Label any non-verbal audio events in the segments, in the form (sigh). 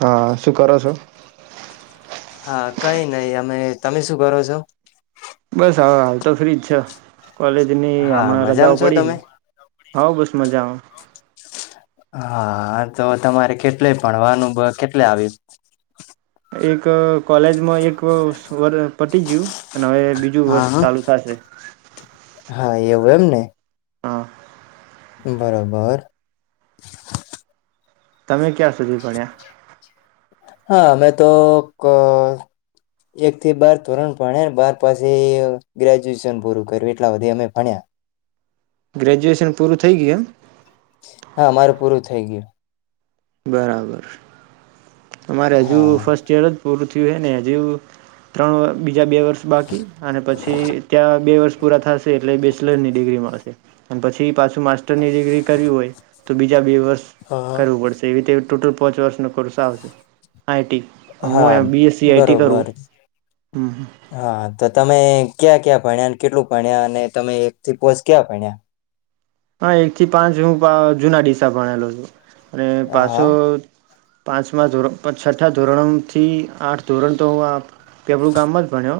હા શું કરો છો હા કઈ નહી અમે તમે શું કરો છો બસ હ હાલ તો ફ્રીજ છ કોલેજ ની હા હમણાં રજાઓ મજામાં છો પડી તમે છે હ બસ મજા હા તો તમારે કેટલે ભણવાનું કેટલે આવી એક કોલેજમાં એક વર્ પતી ગયું અને હવે બીજું હા વર્ષ હા ચાલુ થશે હા એવું એમ ને હા બરાબર તમે ક્યાં સુધી પડ્યા હા અમે તો એક થી બાર ધોરણ ભણ્યા બાર પાછી ગ્રેજ્યુએશન પૂરું કર્યું એટલા બધી અમે ભણ્યા ગ્રેજ્યુએશન પૂરું થઈ ગયું એમ હા મારેું પૂરું થઈ ગયું બરાબર તમારે હજુ હા ફર્સ્ટ યર જ પૂરું ને જે ત્રણ બીજા બે વર્ષ બાકી અને પછી ત્યાં બે વર્ષ પૂરા થશે એટલે બેચલર ની ડિગ્રી મળશે અને પછી પાછ માસ્ટર ની ડિગ્રી કરવી હોય તો બીજા બે વર્ષ કરવું પડશે. એ રીતે ટોટલ પાંચ વર્ષો હ હા બીએસસી આઈટી કરું બરોબર હ. હા તો તમે ક્યાં ક્યાં ભણ્યા કેટલું ભણ્યા અને તમે એક થી પોચ ક્યાં ભણ્યા? હા એક થી પાંચ હું જુના ડીસા ભણેલો છું. અને હા પાસો પાંચમા ધોરણ છઠ્ઠા ધોરણોથી આઠ ધોરણ તો હું પેપળું ગામમાં જ ભણ્યો.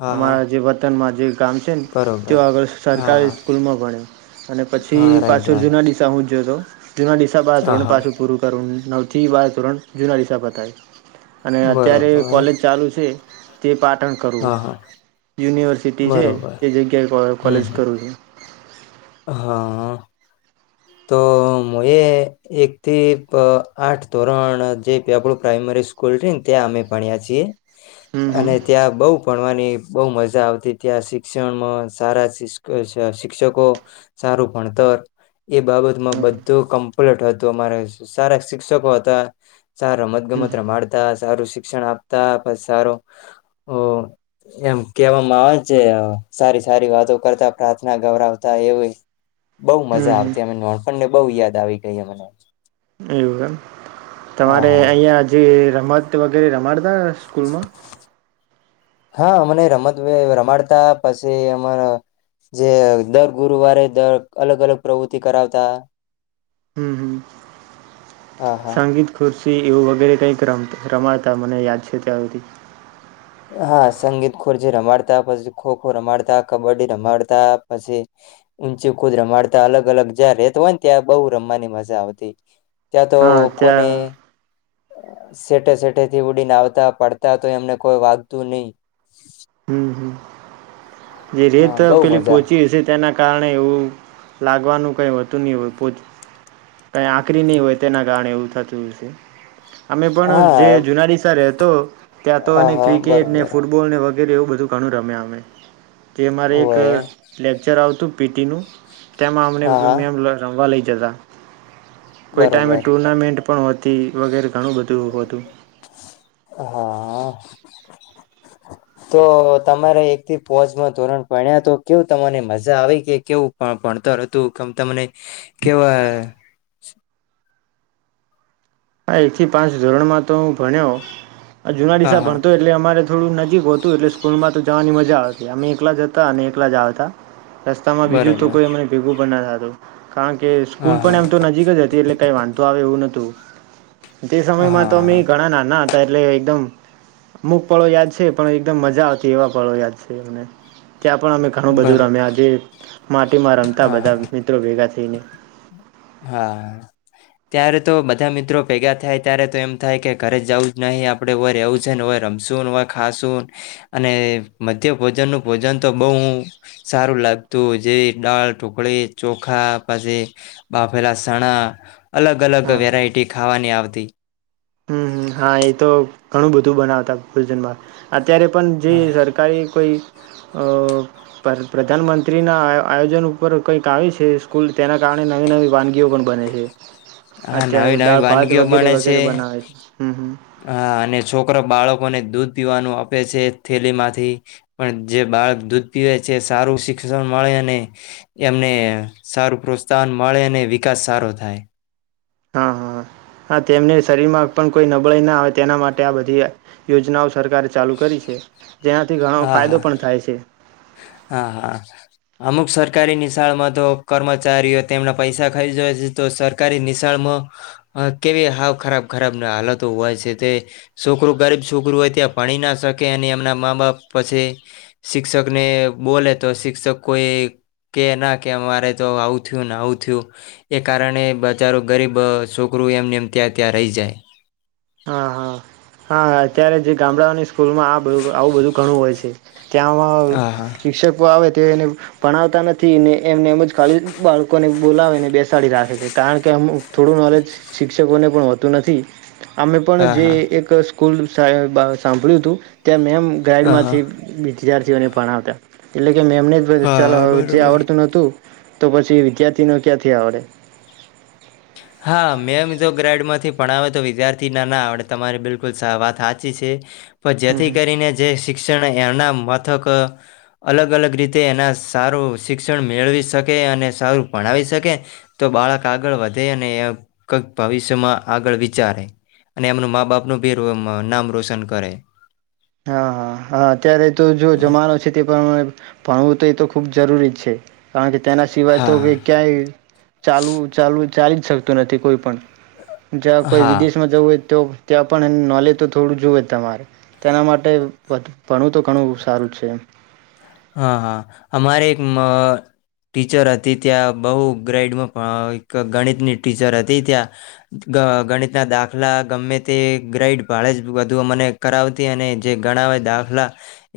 હા હા હા અમારા જે વતનમાં જે ગામ છે ને તેઓ બરોબર આગળ હા હા સરકારી સ્કૂલમાં ભણે. અને પછી હા રાઈટ પાછળ વાત જુના દિશા હું જો તો જેમાં નિડીશસા બાહ હા ધોરણ હા પાછું પૂરું કરું. નવથી બાર સોરણ જૂના દિસા પતય અને અત્યારે બરોબર કોલેજ ચાલુ છે. તે પાઠ પાટણ કરવું હા હા યુનિવર્સિટી છે બરોબર તે જગ્યાએ હમ કોલેજ હમ કરવું છ. હા. તો મ એ એક થી આઠ ધોરણ જે આપડું પ્રાઈમરી સ્કૂલ છે ને ત્યાં અમે ભણ્યા છીએ. હમ હમ અને ત્યાં બઉ ભણવાની. બહ મજા આવતી ત્યાં શિક્ષણમાં સારા શિક્ષકો સારું ભણતર. એ બાબતમાં બધું કમ્પ્લેટ હત તો અમારે સારા શિક્ષકો હતા. સાર ર મત્ હમ ગમત ર માતા સારું શિક્ષણ આપતા પછી સારું એમ કહેવામાં આવે છે સારી સારી વાતો કરતા પ્રાર્થના ગૌરાવતા એવી બઉ હમ મજા હમ આવતી. પણને બહુ યાદ આવી ગઈ મને. એવુંગ તમારે અહિયાં જ મ વગેરે એરા માદા સ્કૂલમાં હા અમને રમત વે રમાડતા પછી એમાં જે દર ગુરુવારે દર અલગ અલગ પ્રવૃતિ કરાવતા. હમ્મ હા હા સંગીત ખુરશ તી એવું વગેરે કંઈક રમ રમાડતા મને યાદ છે ત્યાર થી. હા સંગીત ખુરશી રમાડતા પછી ખોખો રમાડતા કબડ્ડી રમાડતા પછી ઊંચી કુદ રમાડતા અલગ- અલગ જ્યાં રેત હોય ને ત્યાં બહુ રમવાની મજા આવતી. ત્યાં તો હા (unintelligible) ને ત્યાં આ સેટે સેટેથી ઉડીને આવતા પડતા તો એમને કોઈ વાગતું ની. હમ હમ જે રેત હા બઉ પેલી મજા પોચી હશે ત્યાં ન કારણે એવું લાગવાનું કંઈ હોતું ની હોય પોચ કઈ આકરી નહીં હોય તેના કારણે એવું થતું છે. અમે પણ જે હા જુના નિશાળે તો ત્યાં તો હા ને હા ક્રિકેટ ને બરોબર ફૂટબોલ ને વગ (unintelligible) એવું બધું ઘણું રમ્યા અમે. તે મારે એક હોય લેક્ચર આવતું પી ટી નું તેમાં અમને હા બધું હા મેમ રમવા લઈ જતા. કોઈ ટાઈમે બરોબર ટૂર્નામેન્ટ પણ હોતી વગેરે. ઘણું બધું હતું હા. તો તમારે એકથી પોજમાં ધોરણ ભણ્યા તો કેવું તમાને મજા આવી કે કેવું ભ ભણતર હતું કેમ તમને કેવા હા એક થી પાંચ ધોરણમાં તો હું ભણ્યો આ હા જુના (unintelligible) હા ભણતો એટલે અમારે થોડું નજીક હોતું એટલે સ્કૂલમાં તો જવાની મજા આવતી અમે એકલા જ હતા અને એકલા જ આવતા. રસ્તામાં બીજું તો બરોબર કોઈ અમને ભેગું પણ ના થ (inaudible) કારણ કે હા સ્કૂલ હા પણ એમ તો નજીક જ હતી એટલે કઈ વાંધો આવે એવું નતું. તે સમયમાં તો મે હા ઘણા નાના તલે એકદમ મુખ પળો યાદ છે પણ એ એકદમ મજા આવતી એવા પળો યાદ છે એમને. ત્યાં પણ અમે ઘણું બધું બરોબર રમ્યા જે માટીમાં રમતા હા બધા મિત્રો ભેગા થઈને. હા ત્યારે તો બધા મિત્રો ભેગા થાય ત્યારે તો એમ થાય કે ઘરે જવું જ નહી આપડે હોય રહેવું છે ન હોય રમશું ને હોય ખાશું અને મધ્ય ભોજન નું ભોજન તો બહુ સારું લાગતું જેવી દાળ ઢુકળી ચોખા પછી બાફેલા સણા અલગ-અલગ હા હા વેરાયટી ખાવાની આવ તી. હમ હમ હા એ તો ઘણું બધું બનાવતા ભોજનમાં ત્યારે પણ જે સરકારી કોઈ અ પર પ્રધાનમંત્રીના આયોજન ઉપર કંઈક આવી છે સ્કૂલ તેના કારણે નવી નવી વાનગીઓ પણ બને છે હા નવી અત્યારે નવી દાળ ભાત વાનગીઓ વગેરે બને છે વગેરે બનાવે છે. હમ હમ હા અને છોકરો બાળકોને દૂધ પીવાનું આપે છે થેલીમાંથી પણ જે બાળક દૂધ પીવે છે સારું શિક્ષણ મળે અને એમને સારું પ્રોત્સાહન મળે અને વિકાસ સારો થાય હા હા હા તેમને શરીરમાં પણ કોઈ નબળાઈ ના આવે તેના માટે આ બધી યોજનાઓ સરકારે ચાલુ કરી છે જેનાથી ઘણો હા ફાયદો હા પણ થાય છે હા હા અમુક સરકારી નિશાળમાં તો કર્મચારીઓ તેમના પૈસા ખાઈ જાય છે તો સરકારી નિશાળમાં કેવી હાવ ખરાબ ખરાબ હાલતો હોય છે તે છોકરું ગરીબ છોકરું હોય ત્યાં ભણી ના શકે અને એમના મા બાપ પછી શિક્ષકને બોલે તો શિક્ષક કોઈ કે ના કે અમારે તો આવું થયું આવું થયું એ કારણે બજારો ગરીબ છોકરું એમને એમ ત્યાં ત્યાં રહી જાય હા હા હા હા અત્યારે જે ગામડાઓની સ્કૂલમાં આ બધ આવું બધું ઘણું હોય છે ત્યાંમાં હા હા શિક્ષકો આવે તે એને ભણાવતા નથી ને એમને એમ જ ખાલી બાળકોને બોલાવેને બેસાડી રાખે છે કારણ કે અમ થોડું નોલેજ શિક્ષ કોને પણ હોતું નથી અમે પણ હા જે એક સ્કૂલ સા સાંભળ્યું હતું ત્યાં મેમ હા ગાઈડમાંથી બી વિદ્યાર્થીઓને પણાવતા એટલે કે એમનેમ જ બધું હા હા ચલાવતા જે બરોબર આવડતું નોતું તો પછી વિદ્યાર્થી ન ક્યાંથી આવડે હા મેમ જો ગ્રેડ માંથી ભણાવે તો વિદ્યાર્થી ના ના આવડે તમારી બિલકુલ વાત સાચી છે પણ હમ જેથી હમ કરીને જે શી શિક્ષણ એના મથક અલગ અલગ રીતે એના સારું શિક્ષણ મેળવી શકે અને સારું ભણાવી શકે તો બાળક આગળ વધે અને કઈક ભવિષ્યમાં આગળ વિચારે અને એમનું મા બાપનું ભી નામ રોશન કરે હા હા હા અત્યારે તો જો જમાનો છે તે પણ ભણવું તો એ તો ખુબ જરૂરી જ છે કારણ કે તેના સિવાય તો હવે હા, ક્યાંય ક્યાય ચાલવું ચાલુ ચાલી જ શકતું નથી કોઈ પણ જ્યાં કોઈ હા. વિદેશ માં જવું હોય તો ત્યાં પણ એનું નોલેજ તો થોડું જુવે જ તમારે. તેના માટે ભટ ભણું તો ઘણું સારું છે એમ. હા. હા. અમારે એક ટીચર હતી ત્યાં બહુ ગ્રેાઈડમાં એક ગણિતની ટીચર હતી, ત્યાં ગણિતના દાખલા ગમે તે ગ્રાઈડ ભાડે જ બધું અમને કરાવતી અને જે ગણાવે દાખલા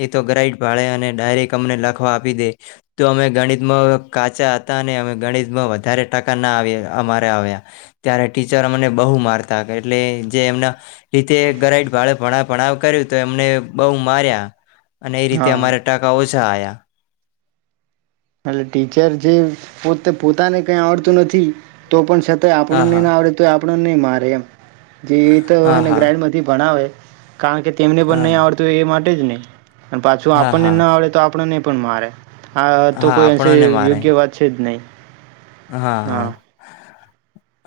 એ તો ગ્રાઈડ ભાડે અને ડાયરેક્ટ અમને લખવા આપી દે, તો અમે ગણિતમાં કાચા હતા અનેને અમે ગણિતમાં વધારે ટકા ના આય અમારે આવ્યા, ત્યારે ટીચર અમને બહુ મારતા એટલે જે એમના રીતે ગ્રાઈડ ભાડે ભણાવ ભણાવ કર્યું તો એમને બહુ માર્યા અને એ રીતે હા અમારે ટકા ઓછ આયા. એટ ટીચર જે પોતે પોતાને કઈ આવડતું નથી, તો પણ હા આપણને ન હા આવડે તે આપણાને મારે્ય એમ. જે એ તો હા એને હા ગ્રાઈડમાંથી ભણાવે કારણ કે તેમને પણ નહીં હા આવડતું હોય એ માટે જ ન ને. (unintelligible) પાછું હા આપણને હા ના આવડે તો આપણને પણ મારે હ તો હા કોઈ અંશે આપણને મારે યોગ્ય વાત છે જ નહીં. હા. હા.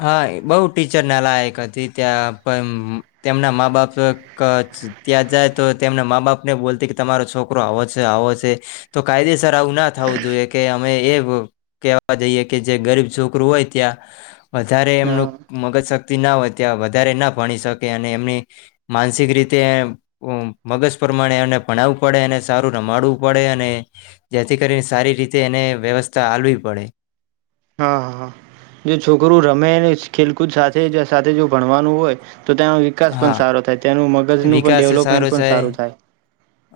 હા બઉ ટીચર ના લાયક હતી, ત્યાં પણ તેમના મા બાપ કે ત્યાં જાય તો તેમના મા બાપ ને બોલતી કે તમારો છોકરો આવો છે આવો છે તો કાયદેસર દર આવું ના થવું જોઈએ કે અમે એ કેવા જઈએ કે જે ગરીબ છોકરું હોય ત્યાં વધારે હા એમનું મગજ ના હોય ત્યાં વધારે ના ભણી શકે અને એમની માનસિક રીતે મગજ પ્રમાણે એમને ભણાવવું પડે અને સારું રમાડવું પડે અને જેથી કરીને સારી રીતે એને વ્યવસ્થા હાલવી પડે હા. હા. જો છોકરું રમે ખેલકૂદ સાથે સાથે જો ભણવાનું હોય તો તેનો વિકાસ પણ હા. સારો થાય તેનું મગજનું પણ વિકાસ સારો ડેવલપમેન્ટ પણ સાઈ, સારું થાય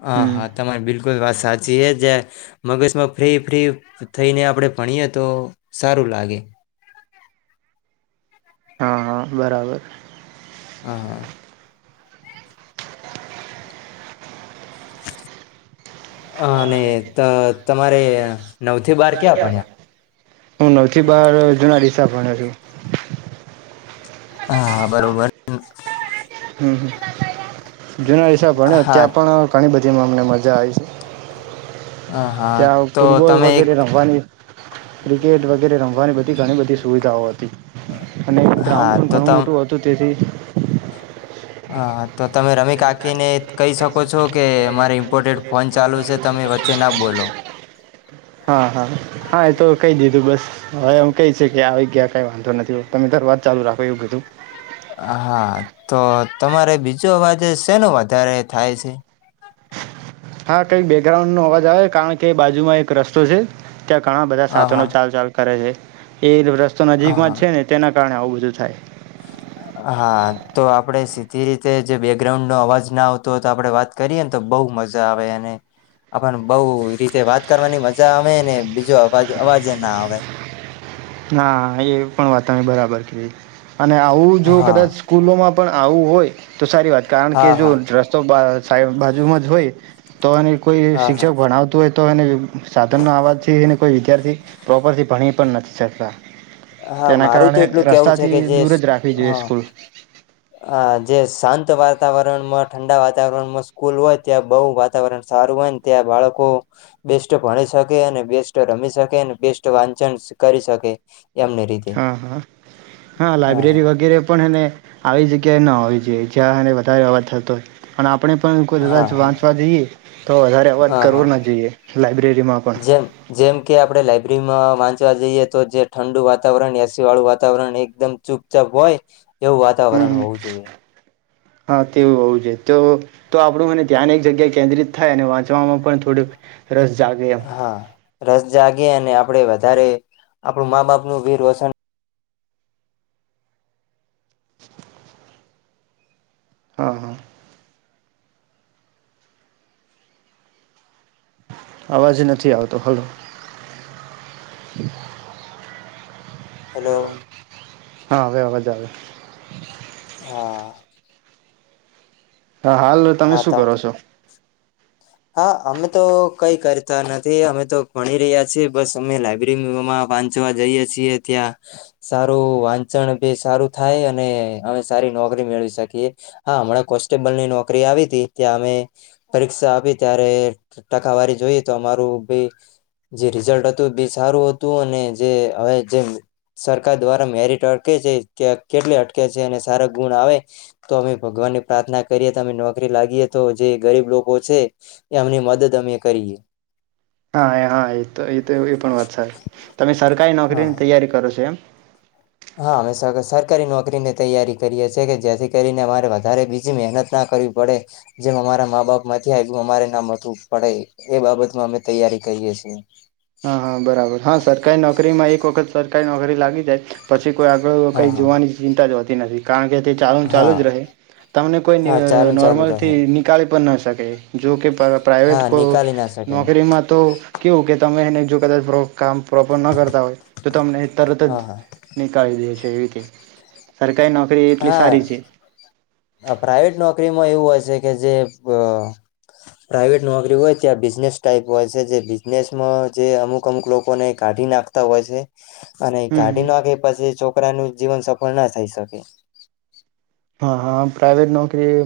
હા હમ હા તમારી બિલકુલ વાત સાચી છે જ મગજમાં ફ્રી ફ્રી થઈને આપડે ભણીએ તો સારું લાગે. હા. હા. બરાબર. હા (inaudible) હ અને ત તો તમારે નવ થી બાર ક્યા પણ્યા હન (unintelligible) થી બહાર જૂના ડીસા ભણે છું. હા. બરોબર. હમ (unintelligible) જુના હિસાબ ભણ ત્યાં હા પણ ઘણી બધી મને મજા જાય છે હા ત્યાં તો ફૂટબોલ તમે એક વગેરે રમવાની, ક્રિકેટ વગેરે રમવાની બધી ઘણી બધી સુવિધાઓ હતી અને ગ્રાઉન્ડ હા પણ તો ઘણું તમ મોટું હતું તેથી હા તો તમે રમી કાકીને કહી શકો છો કે અમારી બોલો હા હા હા એ તો કહી દીધું બસ હવે કઈ છે કે આ જ્યા કઈ વાંધો નથી તમે ધરવાજ ચાલુ રાખો એવું કીધું હા તો તમારે બીજો અવાજે શેનું વધારે થાય છે હા કઈક બેકગ્રાઉન્ડ નો અવાજ આવે કારણ કે બાજુમાં એક રસ્તો છે ત્યાં ઘણા બધા હા સાધનો હા ચાલ ચાલ કરે છે એ રસ્તો નજીકમાં જ છે હા ને તેના કારણે આવું જ થાય હા તો આપડે જે રીતે જે બેકગ્રાઉન્ડ નો અવાજ ના આવતો હોય તો આપડે વાત કરીએને તો બહ મજા આવે અને આપણને બહ રીતે વાત કરવાની મજા આવે ને બીજો અવાજ અવાજ ના આવે હા એ પણ વાતમે બરાબર કેવી અને આવું જો હા કદાચ સ્કૂલોમાં પણ આવું હોય તો સારી વાત કારણ કે હા જો હા રસ્તો સાઈબ બાજુમાં જ હોય તો અને કોઈ હા હા શિક્ષક ભણાવતું હોય તો એ સાધનનોો અવાજ કોઈ વિદ્યાર્થી પ્રોપરથી ભણી પણ નથી સતડા હા મારું તો એટલું કેવું છે કે જે હ દૂર જ રાખવી જોઈએ સ્કૂલ જે શાંત વાતાવરણમાં ઠંડા વાતાવરણમાં સ્કૂલ હોય ત્યાં બહુ વાતાવરણ સારું હોય ત્યાં બાળકો બેસ્ટ ભણી શકે અને બેસ્ટ રમી શકે અને બેસ્ટ વાંચન કરી શકે એમની રીતે હા હા હા લાઈબ્રેરી વગેરે પણ એને આવી જગ્યા ક ના હોવી જોઈએ જ્યાંને વધારે અવાજ થતો હોય અને આપણે હા કદાચ વાંચવા જઈએ તો વધારે અવાજ હા હા કરવો ના જોઈએ લાઈબ્રેરીમાં પણ જેમ ચવા જઈએ તો જે ઠંડુ વાતાવરણ એસી વાળું વાતાવરણ એકદમ ચુપચાપ હોય એવું હમ વાતાવરણ હમ હોવું જોઈએ હા તેવું હોવું જો તો તો આપડું મને ધ્યાન એક જગ્યા કેન્દ્રિત થાય અને વાંચવામાં પણ થોડુંક રસ જાગે એમ હા રસ જાગે અને આપ આપડે વધારે આપણું મા બાપનુંું વીર રોશન હા હા અવાજ નથી આવતો હલો હેલો હલો હા બરાબજ આવે હા હા હાલ તમે હા શું કરો છો? હા અમે તો કઈ કરતા નથી અમે તો ભણી રહ્યા છીએ બસ અમે લાયબ્રેરીમાં વાંચવા જઈએ છીએ ત્યાં સારું વાંચન બી સારું થાય અને અમે સારી નોકરી મેળવી શકીએ હા હમણાં કોન્સ્ટેબલની નોકરી આવી હતી ત્યાં અમે પરીક્ષા આપી. ત્યારે ટકાવારી જોઈએ તો અમારું બી જે રિઝલ્ટ હતું બી સારું હતું અને જે હવે જે સરકાર દ્વારા મેરિટ અટકે છે કે કેટલી અટકે છે અને સારા ગુણ આવે તો અમે ભગવાનની પ્રાર્થના કરીએ તો અમે નોકરી લાગીએ તો જે ગરીબ લોકો છે. એમની મદદ અમે કરીએ. હા હા આત તો એ પણ વાત સાહે તમે સરકારી નોકરીની હા તૈયારી કરો છો એમ. હા અમે સરકારી નોકરીની તૈયારી કરીએ છીએ કે જેથી કરીને અરે વધારે બીજી મહેનત ના કરવી પડે જેમ અમારા મા બાપ નથી આવ અમારે ના મવું પડે એ બાબતમાં અમે તૈયારી કરીએ છીએ. હા હા બરાબર હા સરકારી નોકરીમાં એક વખત સરકારી નોકરી લાગી જાય પછી કોઈ આગળ હા કંઈ હા જોવાની ચિંતા જ નતી નથી કારણ કે તે ચાલુ ચાલુ હા જ રહે તમને કોઈ હા ચાલુ ચાલુ રહે નોર્મલથી નીકળી પણ ન શકે. જો કે પર પ્રાાઈવેટ હા કો નિકાલી ના શકે નોકરીમાં તો કેવ કે તમે એને જો કદાચ કામ પ્રોપર ન કરતા હોય તો તમને તરત જ હા હા નીકાળી દે છે એવી સરાર હા પ્રાઈવેટ નોકરીમાં એવું હોય છે કે જે પ્રાાઈવેટ નોકરી હોય ત્યાં બિઝનેસ ટાઈપ હોય છે જે બિઝનેસમાં જે અમુક અમુક લોકોને કાઢી નાખતા હોય છે. અને ગાડી હમ નાખે પછી ચો છોકરા ન જીવન સફળ ના થઈ શકે. હા હા પ્રઇવેટ નોકરી